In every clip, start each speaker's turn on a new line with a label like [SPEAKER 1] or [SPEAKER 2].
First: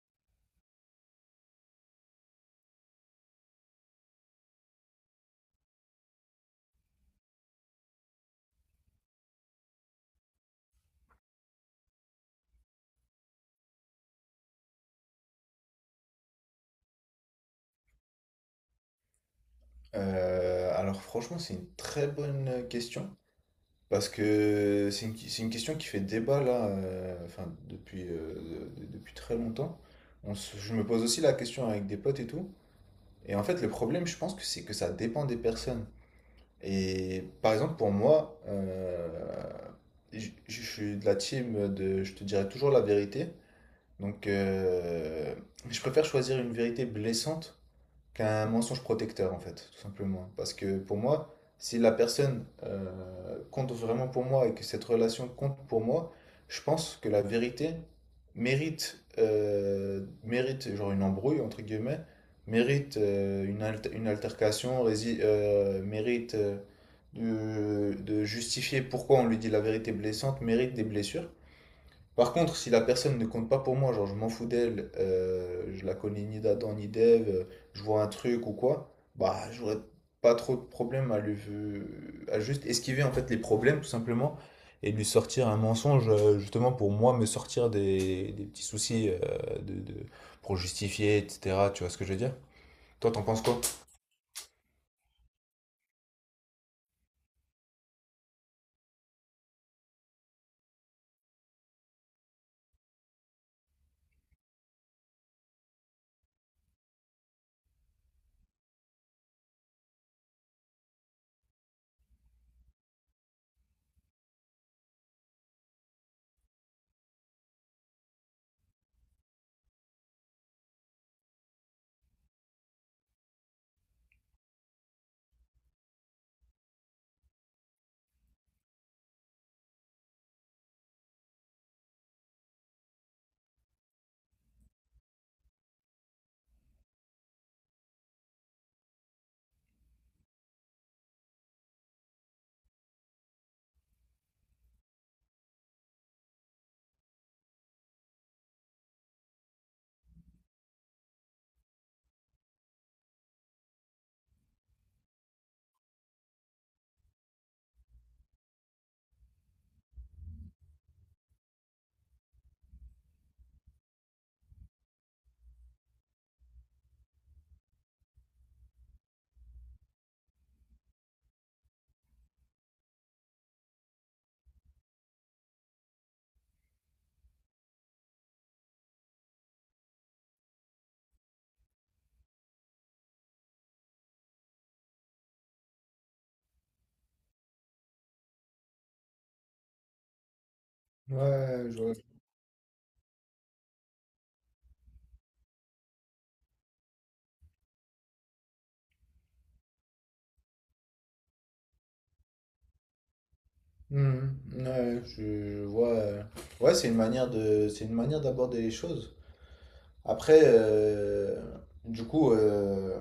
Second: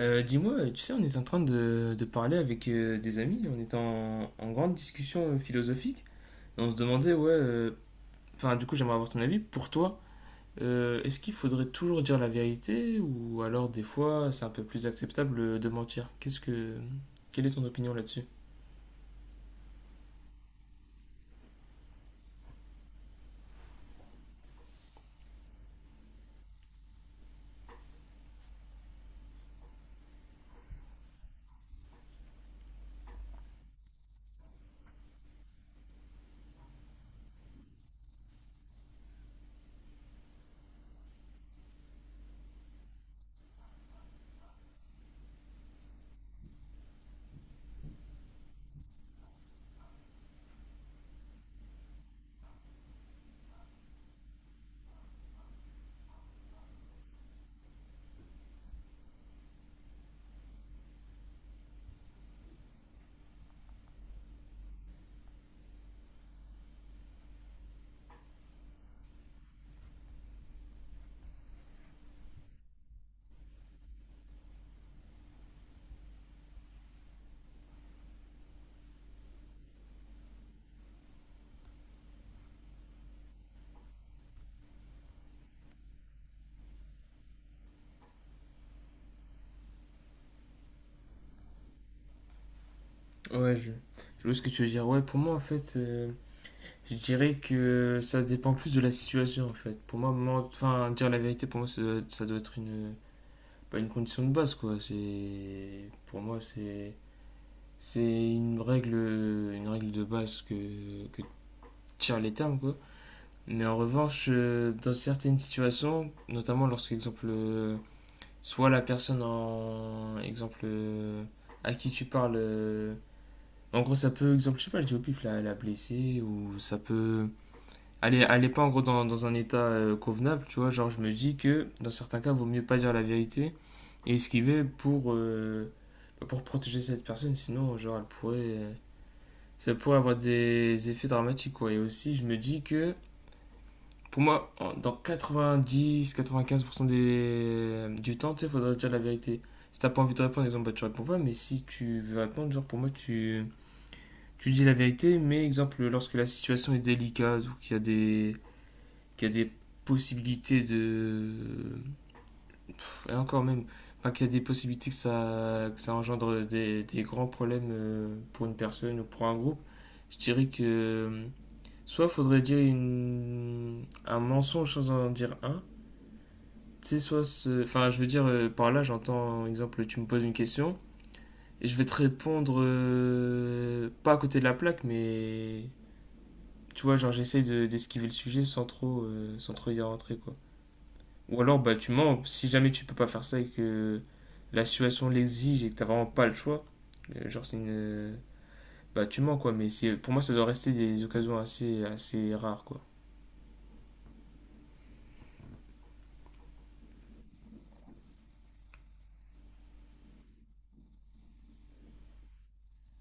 [SPEAKER 1] Dis-moi, tu sais, on est en train de parler avec des amis, on est en grande discussion philosophique, et on se demandait, ouais, enfin, du coup, j'aimerais avoir ton avis. Pour toi, est-ce qu'il faudrait toujours dire la vérité, ou alors des fois, c'est un peu plus acceptable de mentir? Quelle est ton opinion là-dessus?
[SPEAKER 2] Alors franchement, c'est une très bonne question parce que c'est une question qui fait débat là, enfin depuis très longtemps. Je me pose aussi la question avec des potes et tout. Et en fait, le problème, je pense que c'est que ça dépend des personnes. Et par exemple, pour moi, je suis de la team de, je te dirai toujours la vérité. Donc, je préfère choisir une vérité blessante qu'un mensonge protecteur, en fait, tout simplement. Parce que pour moi, si la personne compte vraiment pour moi et que cette relation compte pour moi, je pense que la vérité mérite genre une embrouille, entre guillemets, mérite une altercation, mérite de justifier pourquoi on lui dit la vérité blessante, mérite des blessures. Par contre, si la personne ne compte pas pour moi, genre je m'en fous d'elle, je la connais ni d'Adam ni d'Ève, je vois un truc ou quoi, bah j'aurais pas trop de problème à lui à juste esquiver en fait les problèmes tout simplement et lui sortir un mensonge justement pour moi me sortir des petits soucis pour justifier etc. Tu vois ce que je veux dire? Toi t'en penses
[SPEAKER 1] Ouais,
[SPEAKER 2] quoi?
[SPEAKER 1] je vois ce que tu veux dire. Ouais, pour moi, en fait, je dirais que ça dépend plus de la situation, en fait. Pour moi, enfin, dire la vérité, pour moi, ça doit être une pas une condition de base, quoi. C'est, pour moi, c'est une règle de base que tirent les termes, quoi. Mais en revanche, dans certaines situations, notamment lorsque, exemple, soit la personne en, exemple, à qui tu parles, en gros, ça peut, exemple, je sais pas, je dis au pif, la blesser, ou ça peut, elle est pas en gros dans un état convenable, tu vois, genre, je me dis que, dans certains cas, il vaut mieux pas dire la vérité, et esquiver pour, bah, pour protéger cette personne, sinon genre elle pourrait, ça pourrait avoir des effets dramatiques quoi. Et aussi je me dis que pour moi dans 90-95% des du temps tu sais faudrait dire la vérité. Si t'as pas envie de répondre exemple bah, tu réponds pas, mais si tu veux répondre genre pour moi tu dis la vérité, mais exemple lorsque la situation est délicate ou qu'il y a des possibilités de Et encore même, enfin, qu'il y a des possibilités que ça engendre des grands problèmes pour une personne ou pour un groupe, je dirais que soit faudrait dire une, un mensonge sans en dire un, tu sais, soit, enfin, je veux dire, par là, j'entends, exemple, tu me poses une question, et je vais te répondre, pas à côté de la plaque, mais, tu vois, genre, d'esquiver le sujet sans trop, sans trop y rentrer, quoi. Ou alors,
[SPEAKER 2] Ouais,
[SPEAKER 1] bah,
[SPEAKER 2] je
[SPEAKER 1] tu
[SPEAKER 2] vois.
[SPEAKER 1] mens. Si jamais tu peux pas faire ça et que la situation l'exige et que t'as vraiment pas le choix, genre, c'est une. Bah, tu mens, quoi. Mais c'est pour moi, ça doit rester des occasions assez, assez rares, quoi.
[SPEAKER 2] Mhm. Ouais, je vois. Ouais, c'est une manière d'aborder les choses. Après, du coup, euh,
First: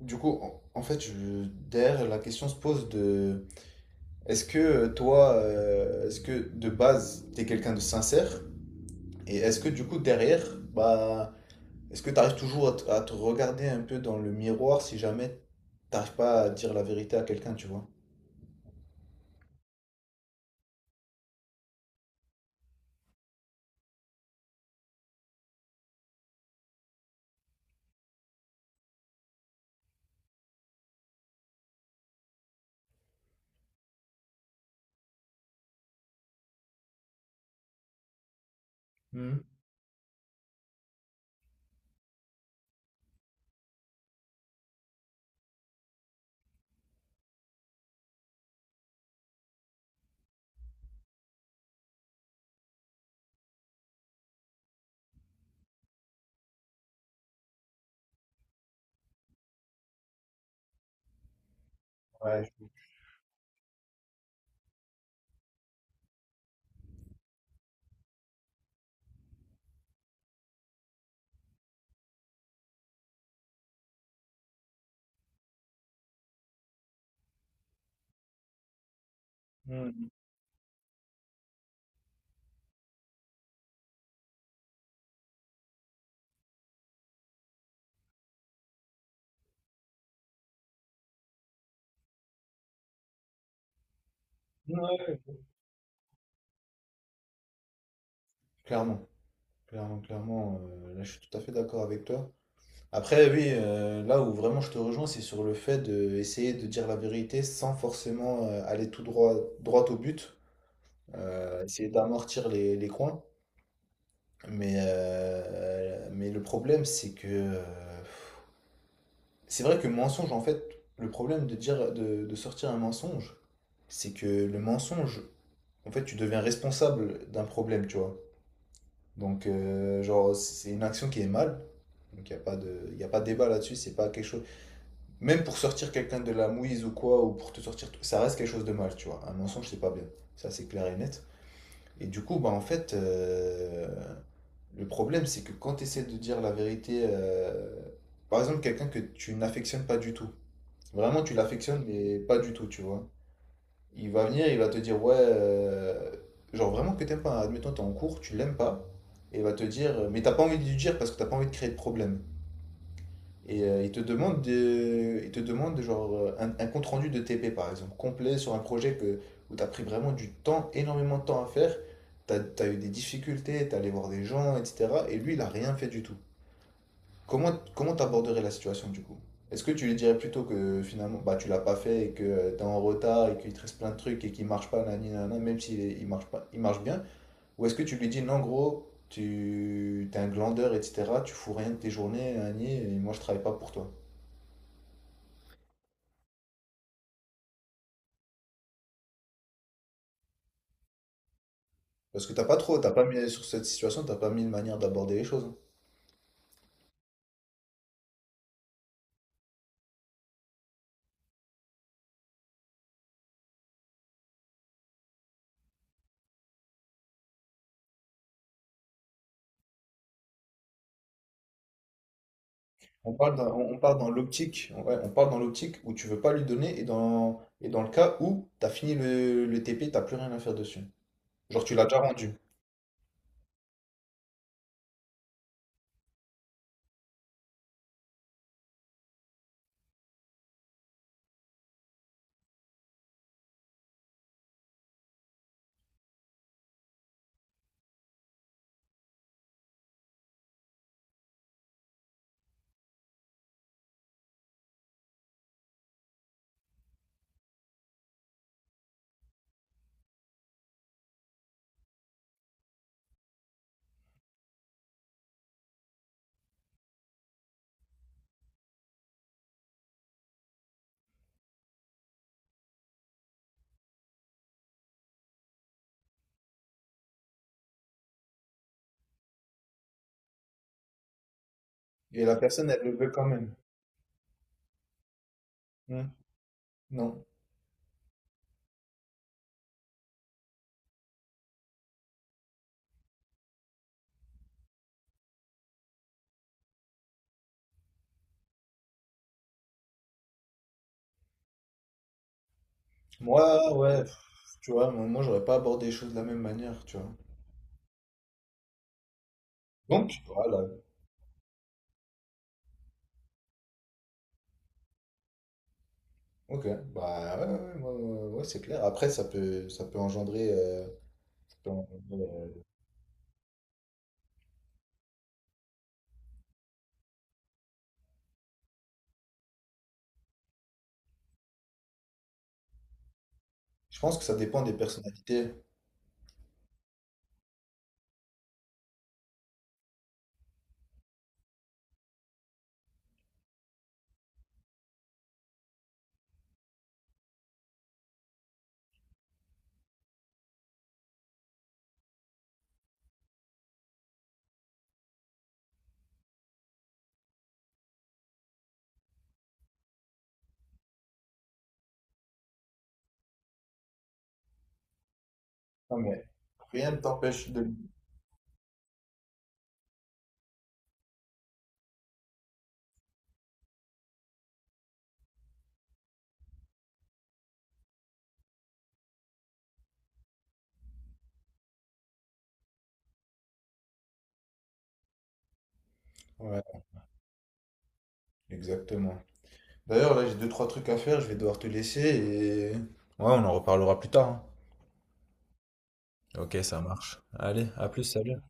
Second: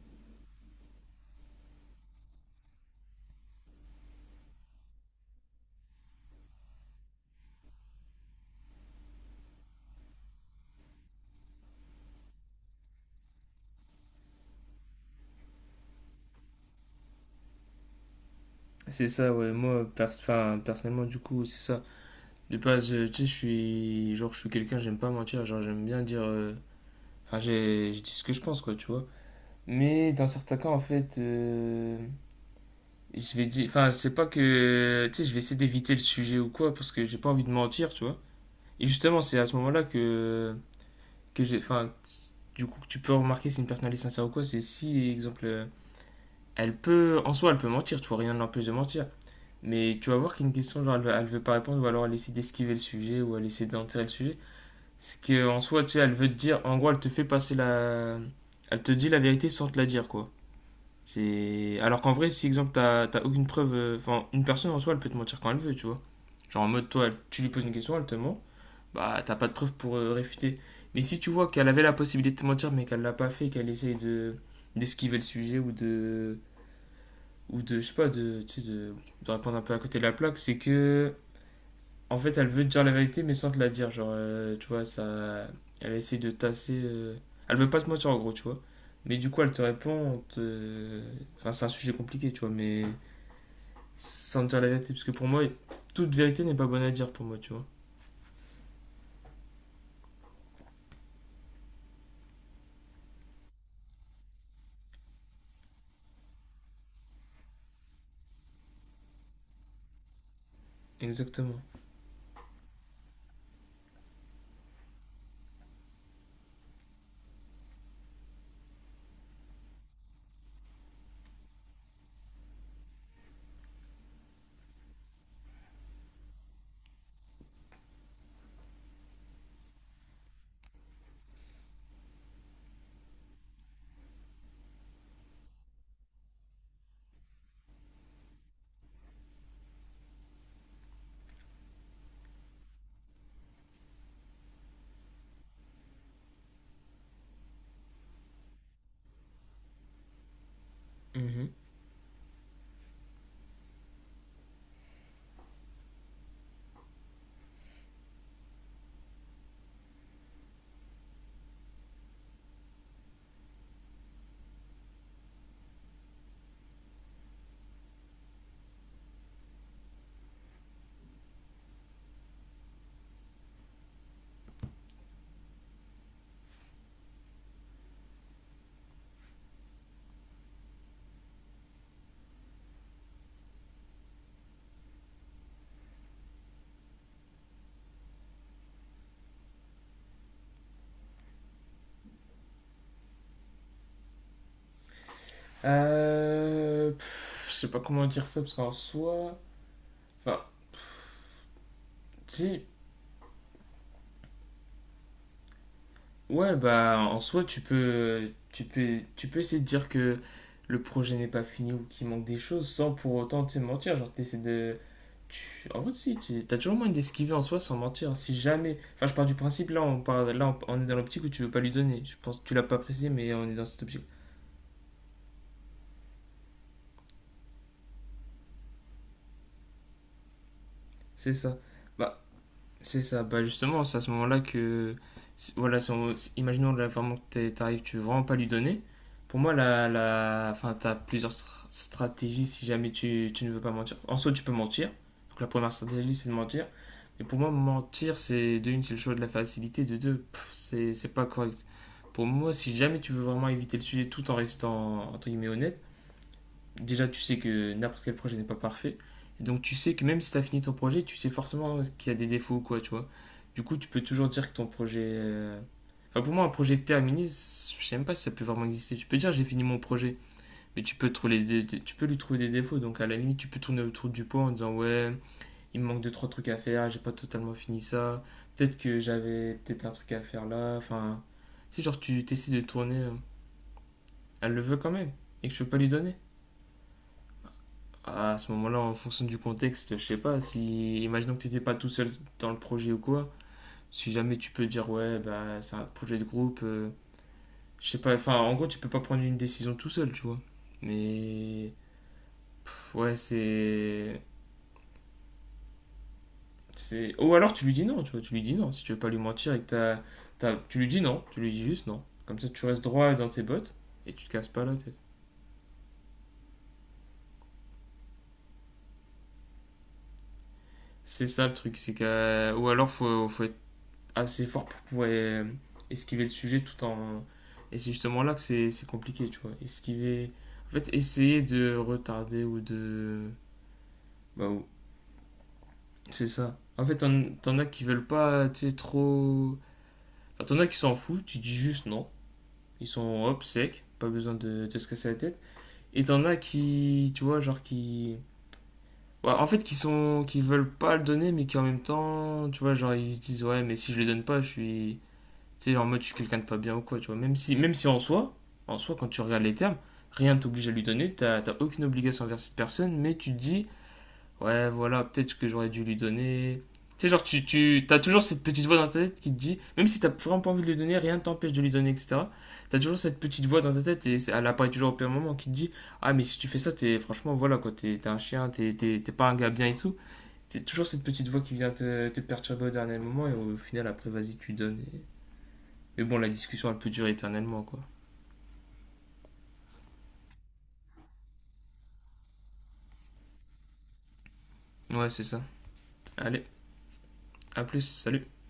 [SPEAKER 2] du coup, en fait, derrière, la question se pose de est-ce que toi, est-ce que de base, t'es quelqu'un de sincère? Et est-ce que du coup, derrière, bah, est-ce que t'arrives toujours à te regarder un peu dans le miroir si jamais t'arrives pas à dire la vérité à quelqu'un, tu vois?
[SPEAKER 1] C'est ça, ouais. Moi, enfin, personnellement, du coup, c'est ça. De base, tu sais, je suis. Genre, je suis quelqu'un, j'aime pas mentir. Genre, j'aime bien dire. Enfin, je dis ce que je pense, quoi, tu vois. Mais dans certains cas, en fait. Je vais dire, enfin, c'est pas que, tu sais, je vais essayer d'éviter le sujet ou quoi, parce que j'ai pas envie de mentir, tu vois. Et justement, c'est à
[SPEAKER 2] Mhm.
[SPEAKER 1] ce moment-là que j'ai. Enfin, du coup, que tu peux remarquer si une personne elle est sincère ou quoi. C'est si, exemple, elle peut. En soi, elle peut mentir, tu vois, rien ne l'empêche de mentir. Mais tu vas voir qu'il y a une question, genre, elle veut pas répondre, ou alors elle essaie d'esquiver le sujet, ou elle essaie d'enterrer le sujet. C'est qu'en soi, tu sais, elle veut te dire. En gros, elle te fait passer la. Elle te dit la vérité sans te la dire, quoi. C'est… Alors qu'en vrai, si,
[SPEAKER 2] Ouais.
[SPEAKER 1] exemple, t'as aucune preuve. Enfin, une personne en soi, elle peut te mentir quand elle veut, tu vois. Genre en mode, toi, tu lui poses une question, elle te ment bah t'as pas de preuves pour réfuter. Mais si tu vois qu'elle avait la possibilité de mentir mais qu'elle l'a pas fait, qu'elle essaye de d'esquiver le sujet ou de je sais pas de tu sais, de répondre un peu à côté de
[SPEAKER 2] Mhm.
[SPEAKER 1] la plaque, c'est que en fait elle veut te dire la vérité mais sans te la dire, genre tu vois ça elle essaie de tasser elle veut pas te mentir en gros, tu vois. Mais du coup elle te répond, enfin c'est un sujet compliqué, tu vois, mais sans te dire la vérité parce que
[SPEAKER 2] Ouais.
[SPEAKER 1] pour moi toute vérité n'est pas bonne à dire pour moi, tu vois.
[SPEAKER 2] Clairement, clairement, clairement, là, je suis tout à fait d'accord avec toi. Après, oui, là où vraiment je te rejoins, c'est sur le fait d'essayer de dire la vérité sans forcément aller tout droit, droit au but,
[SPEAKER 1] Exactement.
[SPEAKER 2] essayer d'amortir les coins. Mais, le problème, c'est que c'est vrai que mensonge, en fait, le problème de sortir un mensonge, c'est que le mensonge, en fait, tu deviens responsable d'un problème, tu vois. Donc, genre, c'est une action qui est mal. Donc, il n'y a pas de, y a pas de débat là-dessus, c'est pas quelque chose. Même pour sortir quelqu'un de la mouise ou quoi, ou pour te sortir, ça reste quelque chose de mal, tu vois. Un mensonge, c'est pas bien. Ça, c'est clair et net. Et du coup, bah, en fait, le problème, c'est que quand tu essaies de dire la vérité, par exemple, quelqu'un que tu n'affectionnes pas du tout, vraiment, tu
[SPEAKER 1] Mhm.
[SPEAKER 2] l'affectionnes, mais pas du tout, tu vois. Il va venir, il va te dire, ouais, genre vraiment que t'aimes pas, hein. Admettons, t'es en cours, tu l'aimes pas, et il va te dire, mais t'as pas envie de lui dire parce que t'as pas envie de créer de problème. Et il te demande genre, un compte-rendu de TP, par exemple, complet sur un projet où tu as pris vraiment du temps, énormément de temps à faire. Tu as eu des difficultés, tu es allé voir des gens, etc. Et lui, il n'a rien fait du tout. Comment t'aborderais la situation du coup? Est-ce que tu lui dirais plutôt que finalement bah, tu l'as pas fait et que tu es en retard et qu'il te reste plein de trucs et qu'il marche pas, nani, nana, même il marche pas, il marche bien? Ou est-ce que tu lui dis non, gros, tu t'es un glandeur, etc. Tu fous rien de tes journées, nani, et moi je travaille pas pour toi?
[SPEAKER 1] Pff, je sais pas comment dire ça parce qu'en soi, enfin,
[SPEAKER 2] Parce que
[SPEAKER 1] si,
[SPEAKER 2] t'as pas mis sur cette situation, t'as pas mis une manière d'aborder les choses.
[SPEAKER 1] ouais, bah en soi tu peux essayer de dire que le projet n'est pas fini ou qu'il manque des choses sans pour autant te mentir. Genre en vrai si, t'as toujours moyen d'esquiver en soi sans mentir. Si jamais, enfin, je pars du principe là, on parle, là, on est dans l'optique où tu veux pas lui donner. Je pense, tu l'as pas précisé,
[SPEAKER 2] On
[SPEAKER 1] mais
[SPEAKER 2] parle dans,
[SPEAKER 1] on est dans
[SPEAKER 2] on on
[SPEAKER 1] cette
[SPEAKER 2] part
[SPEAKER 1] optique.
[SPEAKER 2] dans l'optique, ouais, on part dans l'optique où tu veux pas lui donner et dans le cas où t'as fini le TP, t'as plus rien à faire dessus.
[SPEAKER 1] C'est ça.
[SPEAKER 2] Genre tu l'as déjà
[SPEAKER 1] Bah,
[SPEAKER 2] rendu.
[SPEAKER 1] c'est ça, bah justement, c'est à ce moment-là voilà, si on- si- imaginons là, vraiment que t'arrives, tu veux vraiment pas lui donner. Pour moi, enfin, t'as plusieurs stratégies si jamais tu ne veux pas mentir. En soi, tu peux mentir. Donc la première stratégie, c'est de mentir. Mais pour moi, mentir, c'est de une, c'est le choix de la facilité, de deux, pff, c'est pas correct. Pour moi, si jamais tu veux vraiment éviter le sujet tout en restant, entre guillemets, honnête, déjà tu sais que n'importe quel projet n'est pas parfait. Et donc tu sais que même si tu as fini ton projet, tu sais forcément qu'il y a des défauts ou quoi, tu vois. Du coup, tu peux toujours dire que ton projet… Enfin, pour moi, un projet terminé, je sais même pas si ça peut vraiment exister. Tu peux dire j'ai fini mon projet, mais tu peux, trouver tu peux lui trouver des défauts. Donc à la limite, tu peux tourner autour du pot en disant ouais, il me manque deux trois trucs à faire, j'ai pas totalement fini ça. Peut-être que j'avais peut-être un truc à faire là. Enfin, tu sais, genre tu
[SPEAKER 2] Et la
[SPEAKER 1] t'essaies de
[SPEAKER 2] personne, elle le
[SPEAKER 1] tourner,
[SPEAKER 2] veut quand même.
[SPEAKER 1] elle le veut quand même, et que je peux pas lui
[SPEAKER 2] Hmm.
[SPEAKER 1] donner.
[SPEAKER 2] Non.
[SPEAKER 1] À ce moment-là, en fonction du contexte, je sais pas, si, imaginons que tu n'étais pas tout seul dans le projet ou quoi, si jamais tu peux dire, ouais, bah, c'est un projet de groupe, je sais pas, enfin, en gros, tu peux pas prendre une décision tout seul, tu vois. Mais, pff, ouais,
[SPEAKER 2] Moi, ouais,
[SPEAKER 1] c'est.
[SPEAKER 2] tu vois, moi, j'aurais pas abordé les choses de la même manière, tu vois.
[SPEAKER 1] Ou alors tu lui dis non, tu vois, tu lui dis non, si tu veux pas lui mentir et que
[SPEAKER 2] Donc, voilà.
[SPEAKER 1] tu lui dis non, tu lui dis juste non. Comme ça, tu restes droit dans tes bottes et tu te casses pas la tête.
[SPEAKER 2] Ok. Bah ouais, ouais, ouais, ouais, ouais, c'est clair. Après, ça peut engendrer.
[SPEAKER 1] C'est ça le
[SPEAKER 2] Ça peut
[SPEAKER 1] truc, c'est
[SPEAKER 2] engendrer, euh,
[SPEAKER 1] que. Ou alors, faut être assez fort pour pouvoir esquiver le sujet tout en. Et c'est justement là que c'est compliqué, tu vois. Esquiver. En fait, essayer de retarder ou de.
[SPEAKER 2] je pense que ça
[SPEAKER 1] Bah,
[SPEAKER 2] dépend des personnalités.
[SPEAKER 1] c'est ça. En fait, t'en as qui veulent pas, tu sais, trop. Enfin, t'en as qui s'en foutent, tu dis juste non. Ils sont hop, secs pas besoin de se casser la tête. Et t'en as qui, tu vois, genre qui. Ouais, en fait, qui sont, qui veulent pas le donner, mais qui en même temps, tu vois, genre ils se disent ouais, mais si je le donne pas, je suis, tu sais, en mode, je suis quelqu'un de pas bien ou quoi, tu vois. Même si en soi, en soi, quand tu regardes les termes, rien t'oblige à lui donner, t'as aucune obligation envers cette personne, mais tu te dis, ouais, voilà, peut-être que j'aurais dû lui
[SPEAKER 2] Non, mais
[SPEAKER 1] donner.
[SPEAKER 2] rien ne
[SPEAKER 1] Tu sais, genre,
[SPEAKER 2] t'empêche de.
[SPEAKER 1] tu as toujours cette petite voix dans ta tête qui te dit, même si t'as vraiment pas envie de lui donner, rien ne t'empêche de lui donner, etc. T'as toujours cette petite voix dans ta tête et elle apparaît toujours au pire moment qui te dit, ah, mais si tu fais ça, t'es franchement, voilà, quoi, t'es un chien, t'es pas un gars bien et tout. C'est toujours cette petite voix qui vient te perturber au dernier moment et au final, après, vas-y, tu donnes. Mais bon, la discussion, elle
[SPEAKER 2] Ouais,
[SPEAKER 1] peut durer éternellement, quoi.
[SPEAKER 2] exactement. D'ailleurs, là, j'ai deux, trois trucs à faire, je vais devoir te laisser Ouais, on en reparlera plus tard, hein.
[SPEAKER 1] Ouais, c'est ça. Allez,
[SPEAKER 2] Ok, ça marche.
[SPEAKER 1] à
[SPEAKER 2] Allez,
[SPEAKER 1] plus,
[SPEAKER 2] à plus,
[SPEAKER 1] salut.
[SPEAKER 2] salut.